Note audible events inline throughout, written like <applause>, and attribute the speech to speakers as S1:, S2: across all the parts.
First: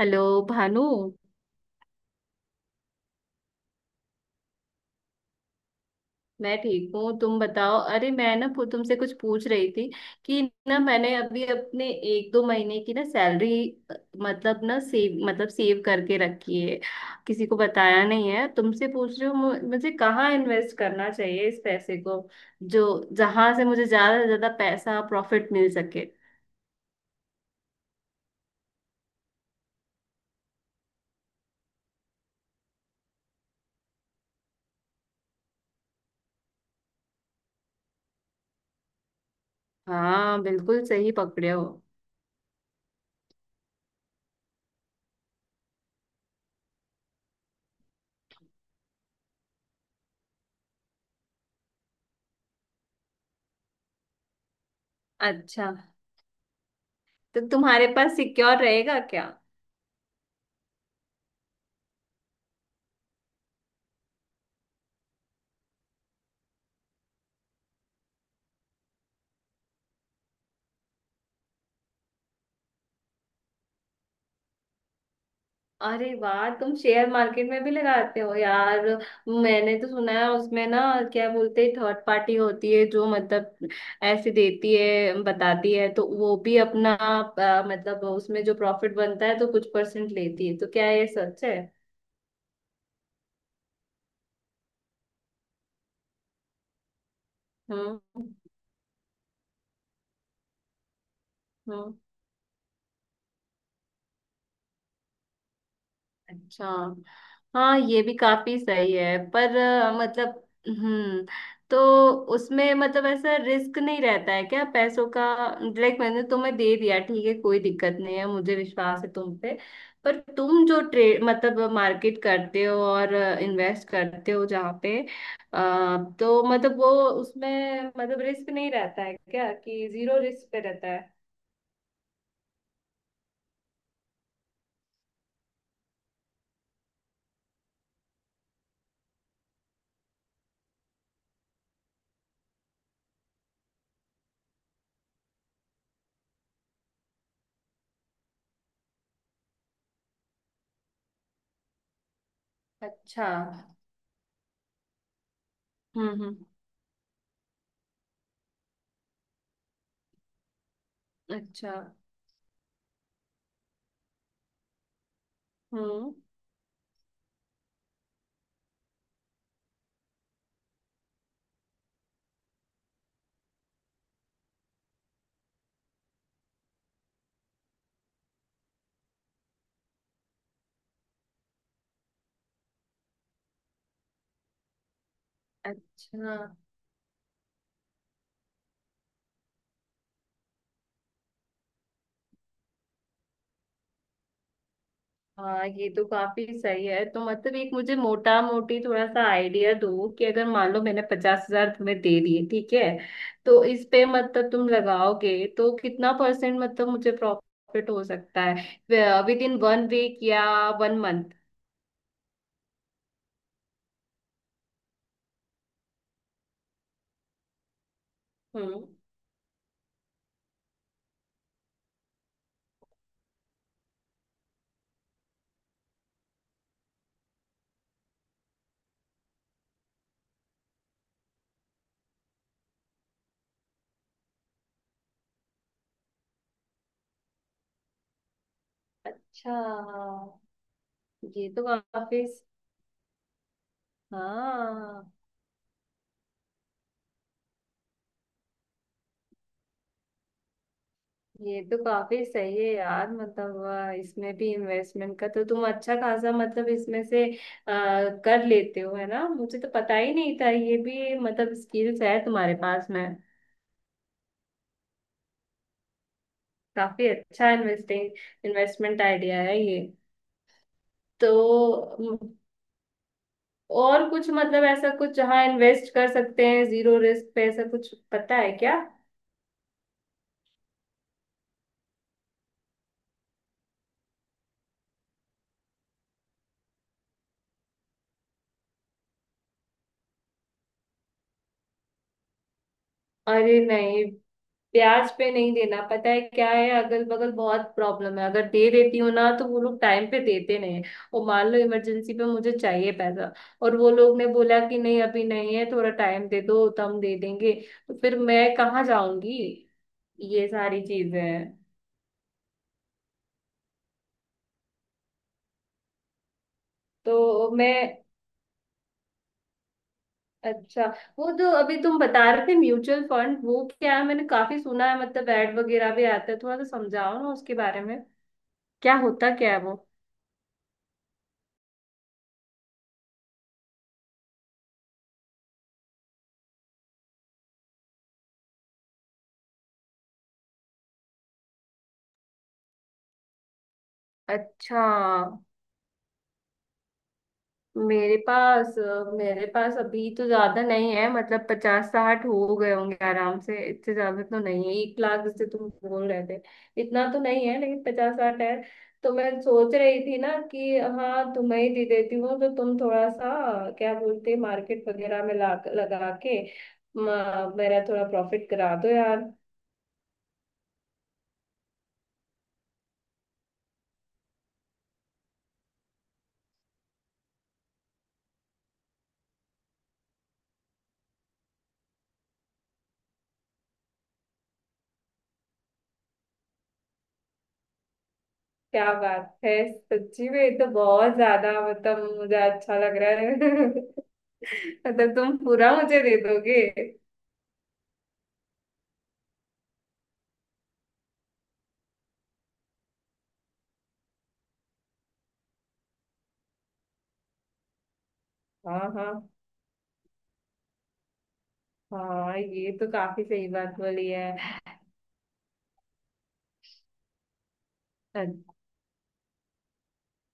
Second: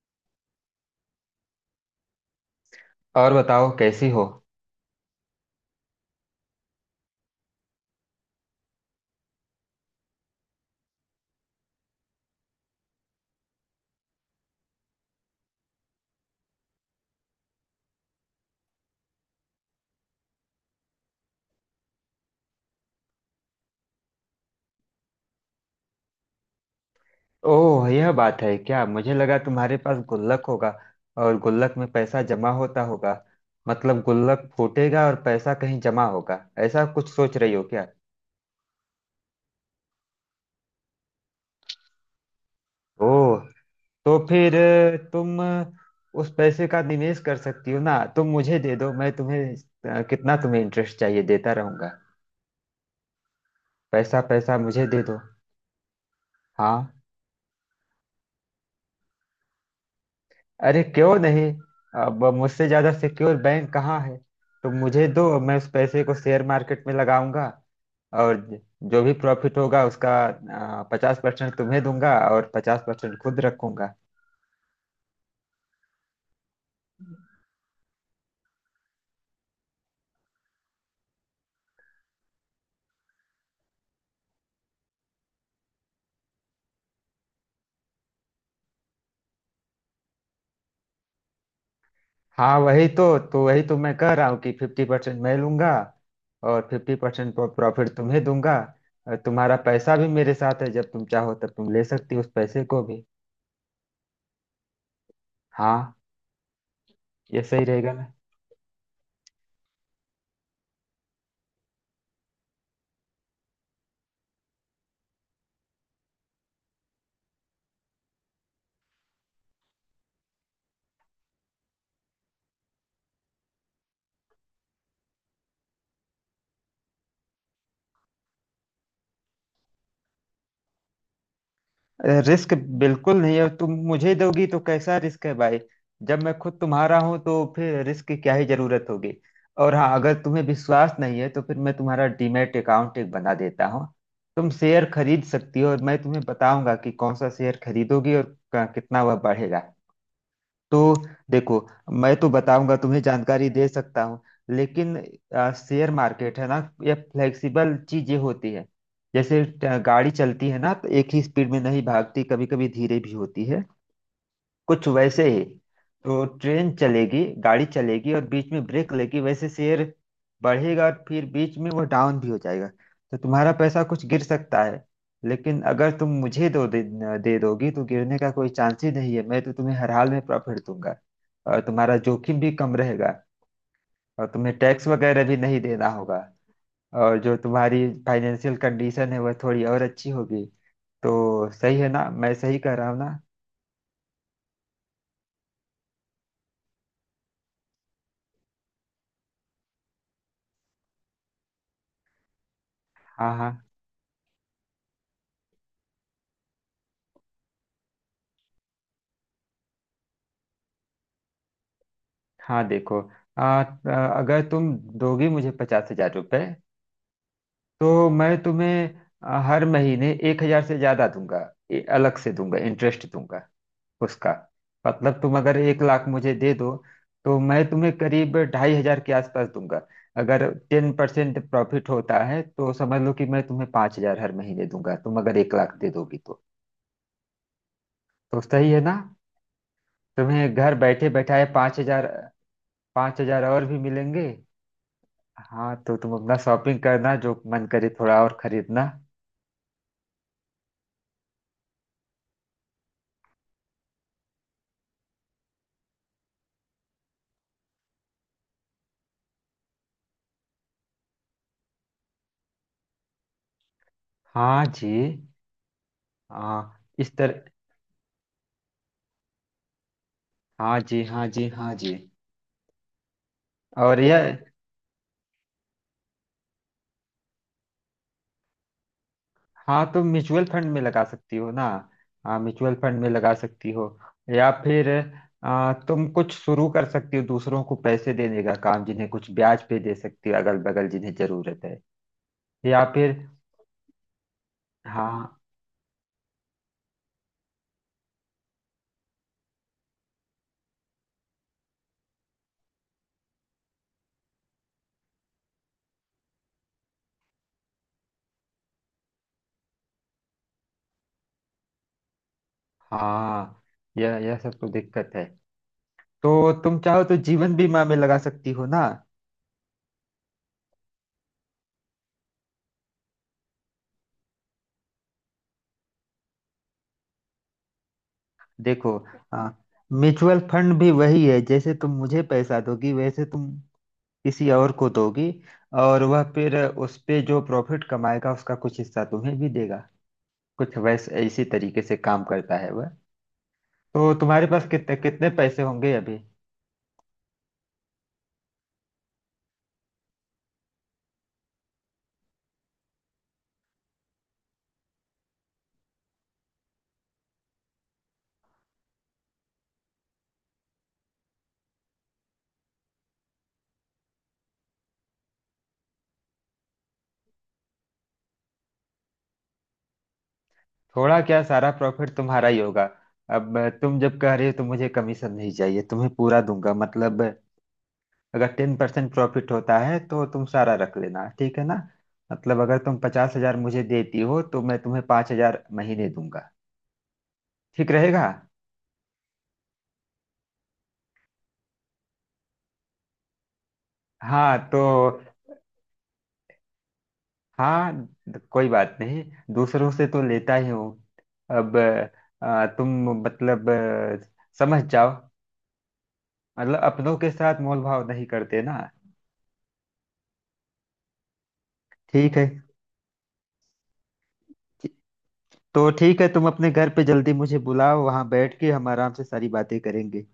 S1: Hello Bhanu.
S2: और बताओ कैसी हो।
S1: मैं ठीक हूँ तुम बताओ। अरे मैं ना तुमसे कुछ पूछ रही थी कि ना मैंने अभी अपने एक दो महीने की ना सैलरी मतलब ना सेव मतलब सेव करके रखी है। किसी को बताया नहीं है तुमसे पूछ रही हूँ, मुझे कहाँ इन्वेस्ट करना चाहिए इस पैसे को, जो जहां से मुझे ज्यादा से ज्यादा पैसा प्रॉफिट मिल सके।
S2: ओह, यह बात है क्या। मुझे लगा तुम्हारे पास गुल्लक होगा और गुल्लक में पैसा जमा होता होगा। मतलब गुल्लक फूटेगा और पैसा कहीं जमा होगा। ऐसा कुछ सोच रही हो क्या।
S1: हाँ, बिल्कुल सही पकड़े हो।
S2: ओह। तो फिर तुम उस पैसे का निवेश कर सकती हो ना, तुम मुझे दे दो। मैं तुम्हें कितना तुम्हें इंटरेस्ट चाहिए देता रहूंगा। पैसा पैसा मुझे दे दो।
S1: अच्छा,
S2: हाँ।
S1: तो तुम्हारे पास सिक्योर रहेगा क्या?
S2: अरे क्यों नहीं। अब मुझसे ज्यादा सिक्योर बैंक कहाँ है। तो मुझे दो, मैं उस पैसे को शेयर मार्केट में लगाऊंगा, और जो भी प्रॉफिट होगा उसका 50% तुम्हें दूंगा और 50% खुद रखूंगा।
S1: अरे वाह, तुम शेयर मार्केट में भी लगाते हो यार। मैंने तो सुना है उसमें ना क्या बोलते हैं थर्ड पार्टी होती है जो मतलब ऐसे देती है बताती है, तो वो भी अपना मतलब उसमें जो प्रॉफिट बनता है तो कुछ परसेंट लेती है, तो क्या ये सच है?
S2: हाँ, वही तो मैं कह रहा हूँ कि 50% मैं लूंगा और 50% प्रॉफिट तुम्हें
S1: हम्म,
S2: दूंगा। और तुम्हारा पैसा भी मेरे साथ है, जब तुम चाहो तब तुम ले
S1: हम्म,
S2: सकती हो उस पैसे को भी। हाँ।
S1: अच्छा।
S2: ये सही
S1: हाँ
S2: रहेगा
S1: ये
S2: ना।
S1: भी काफी सही है, पर मतलब तो उसमें मतलब ऐसा रिस्क नहीं रहता है क्या पैसों का? लाइक मैंने तुम्हें दे दिया, ठीक है कोई दिक्कत नहीं है, मुझे विश्वास है तुम पे। पर तुम जो ट्रेड मतलब मार्केट करते हो और इन्वेस्ट करते हो जहाँ पे अ, तो मतलब वो उसमें मतलब रिस्क नहीं रहता है क्या, कि जीरो रिस्क पे रहता है?
S2: रिस्क बिल्कुल नहीं है, तुम मुझे दोगी तो कैसा रिस्क है भाई। जब मैं खुद तुम्हारा हूं तो फिर रिस्क की क्या ही जरूरत होगी। और हाँ, अगर तुम्हें विश्वास नहीं है तो फिर मैं तुम्हारा डीमैट अकाउंट एक बना देता हूँ। तुम शेयर खरीद सकती हो और मैं तुम्हें बताऊंगा कि कौन सा शेयर खरीदोगी और कितना वह बढ़ेगा। तो देखो, मैं तो बताऊंगा, तुम्हें
S1: अच्छा।
S2: जानकारी दे सकता हूँ, लेकिन शेयर
S1: हम्म, हम्म,
S2: मार्केट है ना, ये फ्लेक्सिबल चीजें होती है। जैसे गाड़ी चलती है ना, तो एक ही स्पीड में
S1: अच्छा।
S2: नहीं भागती, कभी कभी धीरे भी होती है। कुछ वैसे ही।
S1: हम्म,
S2: तो ट्रेन चलेगी, गाड़ी चलेगी और बीच में ब्रेक लेगी, वैसे शेयर बढ़ेगा और फिर बीच में वो डाउन भी हो जाएगा। तो तुम्हारा पैसा कुछ गिर सकता है, लेकिन अगर तुम मुझे दे दोगी तो गिरने का कोई चांस ही नहीं है। मैं तो तुम्हें हर हाल में प्रॉफिट दूंगा और तुम्हारा जोखिम भी कम रहेगा और तुम्हें टैक्स वगैरह भी नहीं देना होगा
S1: अच्छा।
S2: और जो तुम्हारी फाइनेंशियल कंडीशन है वह थोड़ी और अच्छी होगी। तो सही है ना, मैं सही कह रहा हूँ ना।
S1: हाँ ये तो काफी सही है। तो मतलब एक मुझे मोटा मोटी थोड़ा सा आइडिया दो कि अगर मान लो मैंने पचास हजार तुम्हें दे दिए, ठीक है?
S2: हाँ
S1: तो
S2: हाँ
S1: इस पे मतलब तुम लगाओगे तो कितना परसेंट मतलब मुझे प्रॉफिट हो सकता है विद इन वन वीक या वन मंथ?
S2: हाँ। देखो आ, आ, अगर तुम दोगी मुझे 50,000 रुपये तो मैं
S1: हम्म।
S2: तुम्हें हर महीने 1,000 से ज्यादा दूंगा। अलग से दूंगा, इंटरेस्ट दूंगा उसका। मतलब तुम अगर 1 लाख मुझे दे दो तो मैं तुम्हें करीब 2,500 के आसपास दूंगा। अगर 10% प्रॉफिट होता है तो समझ लो कि मैं तुम्हें 5,000 हर महीने दूंगा, तुम अगर एक लाख दे दोगी तो। तो सही है ना।
S1: अच्छा।
S2: तुम्हें घर बैठे बैठाए
S1: ये तो
S2: 5,000,
S1: काफी
S2: 5,000 और भी मिलेंगे।
S1: हाँ,
S2: हाँ, तो तुम अपना शॉपिंग करना, जो मन करे थोड़ा और खरीदना।
S1: ये तो काफी सही है यार। मतलब इसमें भी इन्वेस्टमेंट का तो तुम अच्छा खासा मतलब इसमें से अ, कर लेते हो है ना, मुझे तो पता ही नहीं था ये भी मतलब स्किल्स है तुम्हारे पास में।
S2: हाँ जी। हाँ
S1: काफी
S2: इस तरह।
S1: अच्छा इन्वेस्टिंग इन्वेस्टमेंट आइडिया है ये।
S2: हाँ जी हाँ
S1: तो
S2: जी हाँ जी।
S1: म,
S2: और
S1: और
S2: यह,
S1: कुछ मतलब ऐसा कुछ जहाँ इन्वेस्ट कर सकते हैं जीरो रिस्क पे, ऐसा कुछ पता है क्या?
S2: हाँ तुम म्यूचुअल फंड में लगा सकती हो ना। हाँ म्यूचुअल फंड में लगा सकती हो, या फिर तुम कुछ शुरू कर सकती हो दूसरों को पैसे देने का काम, जिन्हें कुछ ब्याज पे दे सकती हो, अगल बगल जिन्हें जरूरत है। या फिर
S1: अरे नहीं, प्याज पे
S2: हाँ।
S1: नहीं देना, पता है क्या है अगल बगल बहुत प्रॉब्लम है, अगर दे देती हूँ ना तो वो लोग टाइम पे देते नहीं हैं। और मान लो इमरजेंसी पे मुझे चाहिए पैसा और वो लोग ने बोला कि नहीं अभी नहीं है, थोड़ा टाइम दे दो तो हम दे देंगे, तो फिर मैं कहाँ जाऊंगी? ये सारी चीजें हैं।
S2: हाँ, यह सब तो दिक्कत है। तो तुम चाहो तो
S1: तो
S2: जीवन
S1: मैं
S2: बीमा में लगा सकती हो ना।
S1: अच्छा, वो जो अभी तुम बता रहे थे म्यूचुअल फंड वो क्या है? मैंने काफी सुना है, मतलब एड वगैरह भी आता है, थोड़ा सा समझाओ ना उसके बारे में,
S2: देखो
S1: क्या होता
S2: आ,
S1: क्या है वो?
S2: म्यूचुअल फंड भी वही है, जैसे तुम मुझे पैसा दोगी वैसे तुम किसी और को दोगी, और वह फिर उस पे जो प्रॉफिट कमाएगा उसका कुछ हिस्सा तुम्हें भी देगा। कुछ वैसे इसी तरीके से काम करता है वह। तो तुम्हारे पास
S1: अच्छा।
S2: कितने कितने पैसे होंगे अभी।
S1: मेरे पास मेरे पास अभी तो ज्यादा नहीं है, मतलब पचास साठ हो गए होंगे आराम से, इतने ज्यादा तो नहीं है एक लाख जैसे तुम बोल रहे थे, इतना तो नहीं है लेकिन पचास साठ है। तो मैं सोच रही थी ना कि हाँ तुम्हें ही दे देती हूँ, तो तुम थोड़ा सा क्या बोलते मार्केट वगैरह में ला लगा के मेरा थोड़ा प्रॉफिट करा दो यार।
S2: थोड़ा क्या, सारा प्रॉफिट तुम्हारा ही होगा। अब तुम जब कह रहे हो तो मुझे कमीशन नहीं चाहिए, तुम्हें पूरा दूंगा। मतलब अगर 10% प्रॉफिट होता है तो तुम सारा रख लेना, ठीक है ना। मतलब अगर तुम 50,000 मुझे देती हो तो मैं तुम्हें पांच हजार महीने दूंगा, ठीक रहेगा।
S1: क्या बात है, सच्ची में ये तो बहुत ज्यादा मतलब मुझे अच्छा लग रहा है <laughs>
S2: हाँ तो।
S1: मतलब तुम पूरा मुझे दे दोगे?
S2: हाँ, कोई बात नहीं, दूसरों से तो लेता ही हूँ अब। तुम मतलब समझ जाओ, मतलब अपनों के साथ मोल भाव नहीं करते ना।
S1: हाँ, हाँ।
S2: ठीक
S1: हाँ
S2: है।
S1: ये तो काफी सही बात बोली है।
S2: तो ठीक है, तुम अपने घर पे जल्दी मुझे बुलाओ,
S1: अ-
S2: वहां बैठ के हम आराम से सारी बातें करेंगे।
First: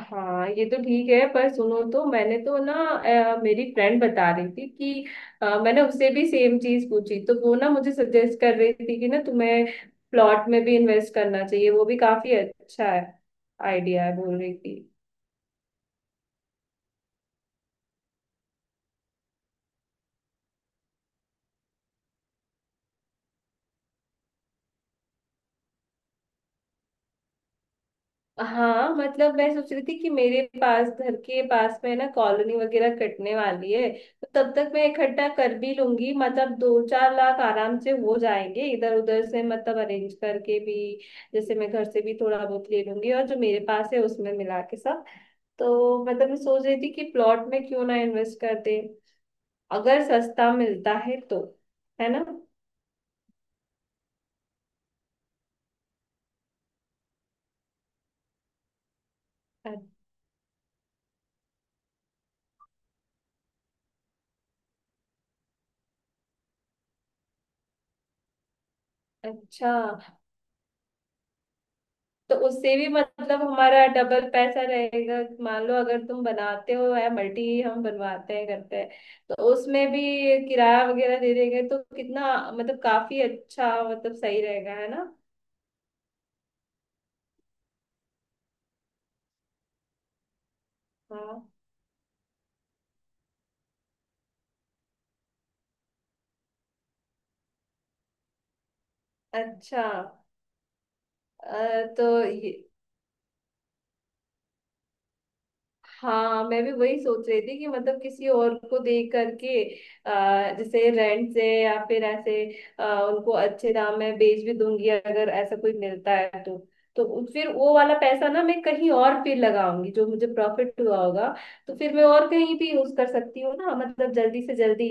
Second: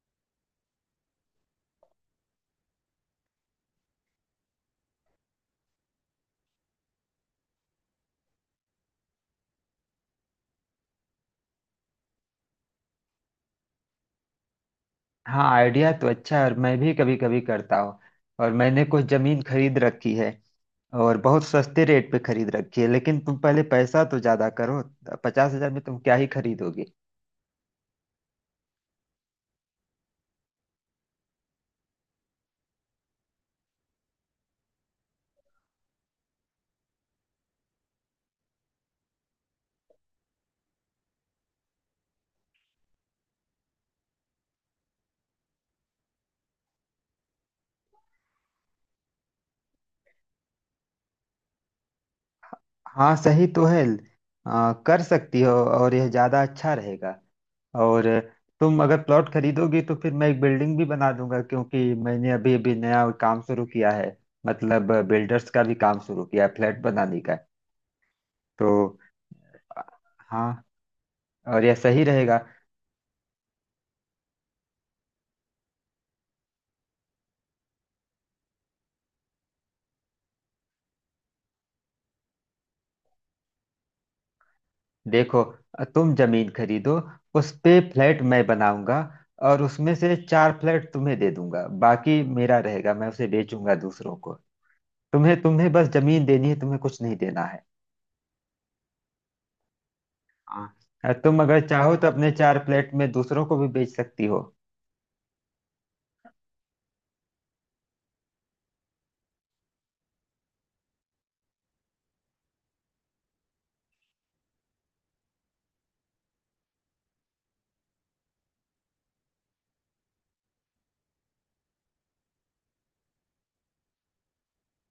S1: हाँ ये तो ठीक है, पर सुनो तो मैंने तो ना मेरी फ्रेंड बता रही थी कि मैंने उससे भी सेम चीज पूछी, तो वो ना मुझे सजेस्ट कर रही थी कि ना तुम्हें प्लॉट में भी इन्वेस्ट करना चाहिए, वो भी काफी अच्छा है आइडिया है बोल रही थी।
S2: हाँ, आइडिया तो अच्छा है और मैं भी कभी कभी करता हूँ, और मैंने कुछ जमीन खरीद रखी है और बहुत सस्ते रेट पे खरीद रखी है, लेकिन तुम पहले पैसा तो ज्यादा करो। 50,000 में तुम क्या ही खरीदोगे।
S1: हाँ मतलब मैं सोच रही थी कि मेरे पास घर के पास में ना कॉलोनी वगैरह कटने वाली है। तो तब तक मैं इकट्ठा कर भी लूंगी, मतलब दो चार लाख आराम से हो जाएंगे इधर उधर से मतलब अरेंज करके भी। जैसे मैं घर से भी थोड़ा बहुत ले लूंगी और जो मेरे पास है उसमें मिला के सब। तो मतलब मैं सोच रही थी कि प्लॉट में क्यों ना इन्वेस्ट कर दे अगर सस्ता मिलता है तो, है ना?
S2: हाँ सही तो है, कर सकती हो और यह ज्यादा अच्छा रहेगा। और तुम अगर प्लॉट
S1: अ-
S2: खरीदोगी तो फिर मैं एक बिल्डिंग भी बना दूंगा, क्योंकि मैंने अभी अभी नया काम शुरू किया है। मतलब बिल्डर्स का भी काम शुरू किया है, फ्लैट बनाने का। तो
S1: अच्छा।
S2: हाँ, और यह सही
S1: तो
S2: रहेगा।
S1: उससे भी मतलब हमारा डबल पैसा रहेगा। मान लो अगर तुम बनाते हो या मल्टी, हम बनवाते हैं करते हैं, तो उसमें भी किराया वगैरह दे देंगे तो कितना मतलब काफी अच्छा मतलब सही रहेगा है ना।
S2: देखो, तुम जमीन खरीदो, उस पे फ्लैट मैं बनाऊंगा और उसमें से चार फ्लैट तुम्हें दे
S1: हाँ,
S2: दूंगा, बाकी मेरा रहेगा, मैं उसे बेचूंगा दूसरों को। तुम्हें तुम्हें बस जमीन देनी है, तुम्हें कुछ नहीं देना है।
S1: अच्छा,
S2: हाँ, तुम अगर
S1: अ,
S2: चाहो तो
S1: तो
S2: अपने
S1: ये
S2: चार फ्लैट में दूसरों को भी बेच सकती हो।
S1: हाँ, मैं भी वही सोच रही थी कि मतलब किसी और को देख करके जैसे रेंट से या फिर ऐसे उनको अच्छे दाम में बेच भी दूंगी, अगर ऐसा कोई मिलता है तो। तो फिर वो वाला पैसा ना मैं कहीं और फिर लगाऊंगी जो मुझे प्रॉफिट हुआ होगा। तो फिर मैं और कहीं भी यूज कर सकती हूँ ना, मतलब जल्दी से जल्दी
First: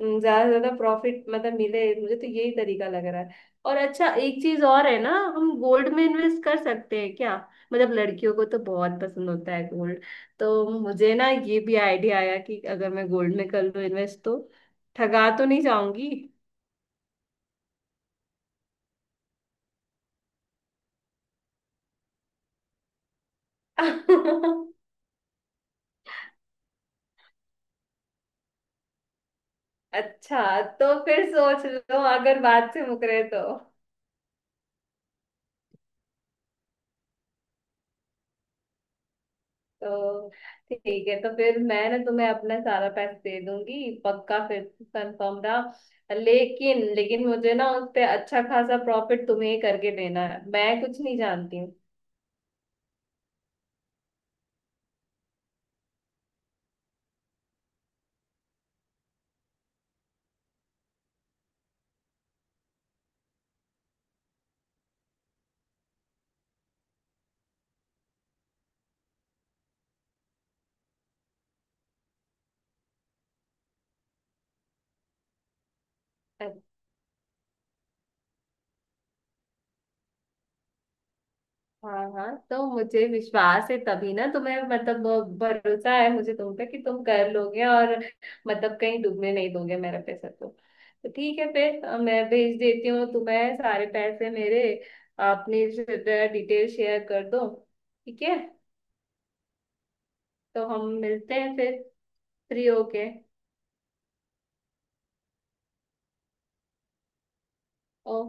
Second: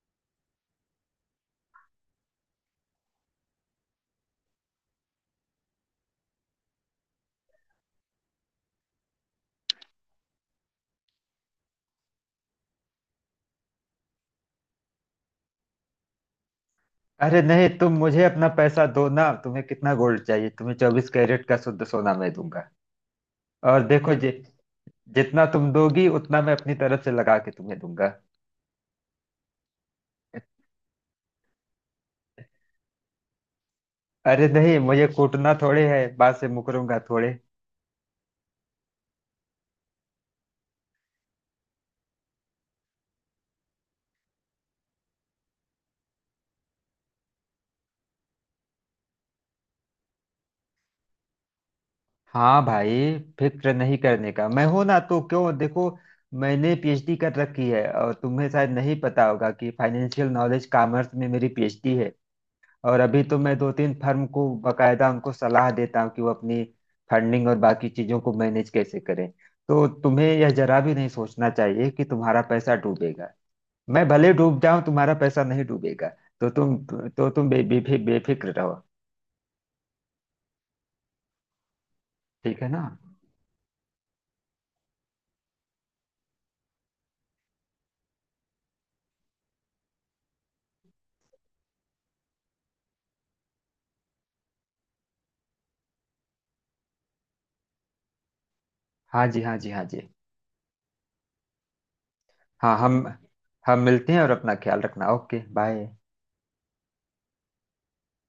S1: ज्यादा से ज्यादा प्रॉफिट मतलब मिले मुझे, तो यही तरीका लग रहा है। और अच्छा एक चीज और है ना, हम गोल्ड में इन्वेस्ट कर सकते हैं क्या? मतलब लड़कियों को तो बहुत पसंद होता है। तो मुझे ना ये भी आइडिया आया कि अगर मैं गोल्ड में कर लूँ इन्वेस्ट तो ठगा तो नहीं जाऊंगी?
S2: अरे नहीं, तुम मुझे अपना पैसा दो ना, तुम्हें कितना गोल्ड चाहिए, तुम्हें 24 कैरेट का शुद्ध सोना मैं दूंगा। और देखो
S1: <laughs>
S2: जितना तुम दोगी उतना मैं अपनी तरफ से लगा के तुम्हें दूंगा।
S1: अच्छा, तो फिर सोच लो अगर बात से मुकरे तो।
S2: अरे नहीं, मुझे कूटना थोड़े है, बात से मुकरूंगा थोड़े।
S1: तो ठीक है, तो फिर मैं ना तुम्हें अपना सारा पैसा दे दूंगी पक्का, फिर कंफर्म रहा, लेकिन लेकिन मुझे ना उस पे अच्छा खासा प्रॉफिट तुम्हें ही करके देना है, मैं कुछ नहीं जानती।
S2: हाँ भाई, फिक्र नहीं करने का, मैं हूं ना, तो क्यों। देखो मैंने पीएचडी कर रखी है और तुम्हें शायद नहीं पता होगा कि फाइनेंशियल नॉलेज कॉमर्स में मेरी पीएचडी है। और अभी तो मैं दो तीन फर्म को बकायदा उनको सलाह देता हूँ कि वो अपनी फंडिंग और बाकी चीजों को मैनेज कैसे करें। तो तुम्हें यह जरा भी नहीं सोचना चाहिए कि तुम्हारा पैसा डूबेगा, मैं भले डूब जाऊं तुम्हारा पैसा नहीं डूबेगा। तो
S1: हूँ।
S2: तुम तो तुम बेफिक्र रहो।
S1: हाँ, हाँ,
S2: ठीक
S1: तो
S2: है ना।
S1: मुझे विश्वास है तभी ना तुम्हें, मतलब भरोसा है मुझे तुम पे कि तुम कर लोगे और मतलब कहीं डूबने नहीं दोगे मेरा पैसा, तो ठीक है फिर। मैं भेज देती हूँ तुम्हें सारे पैसे मेरे, अपनी डिटेल शेयर कर दो, ठीक है।
S2: हाँ जी हाँ जी हाँ जी।
S1: तो हम मिलते हैं फिर, फ्री
S2: हाँ हम
S1: होके।
S2: हम मिलते हैं और अपना ख्याल रखना, ओके बाय।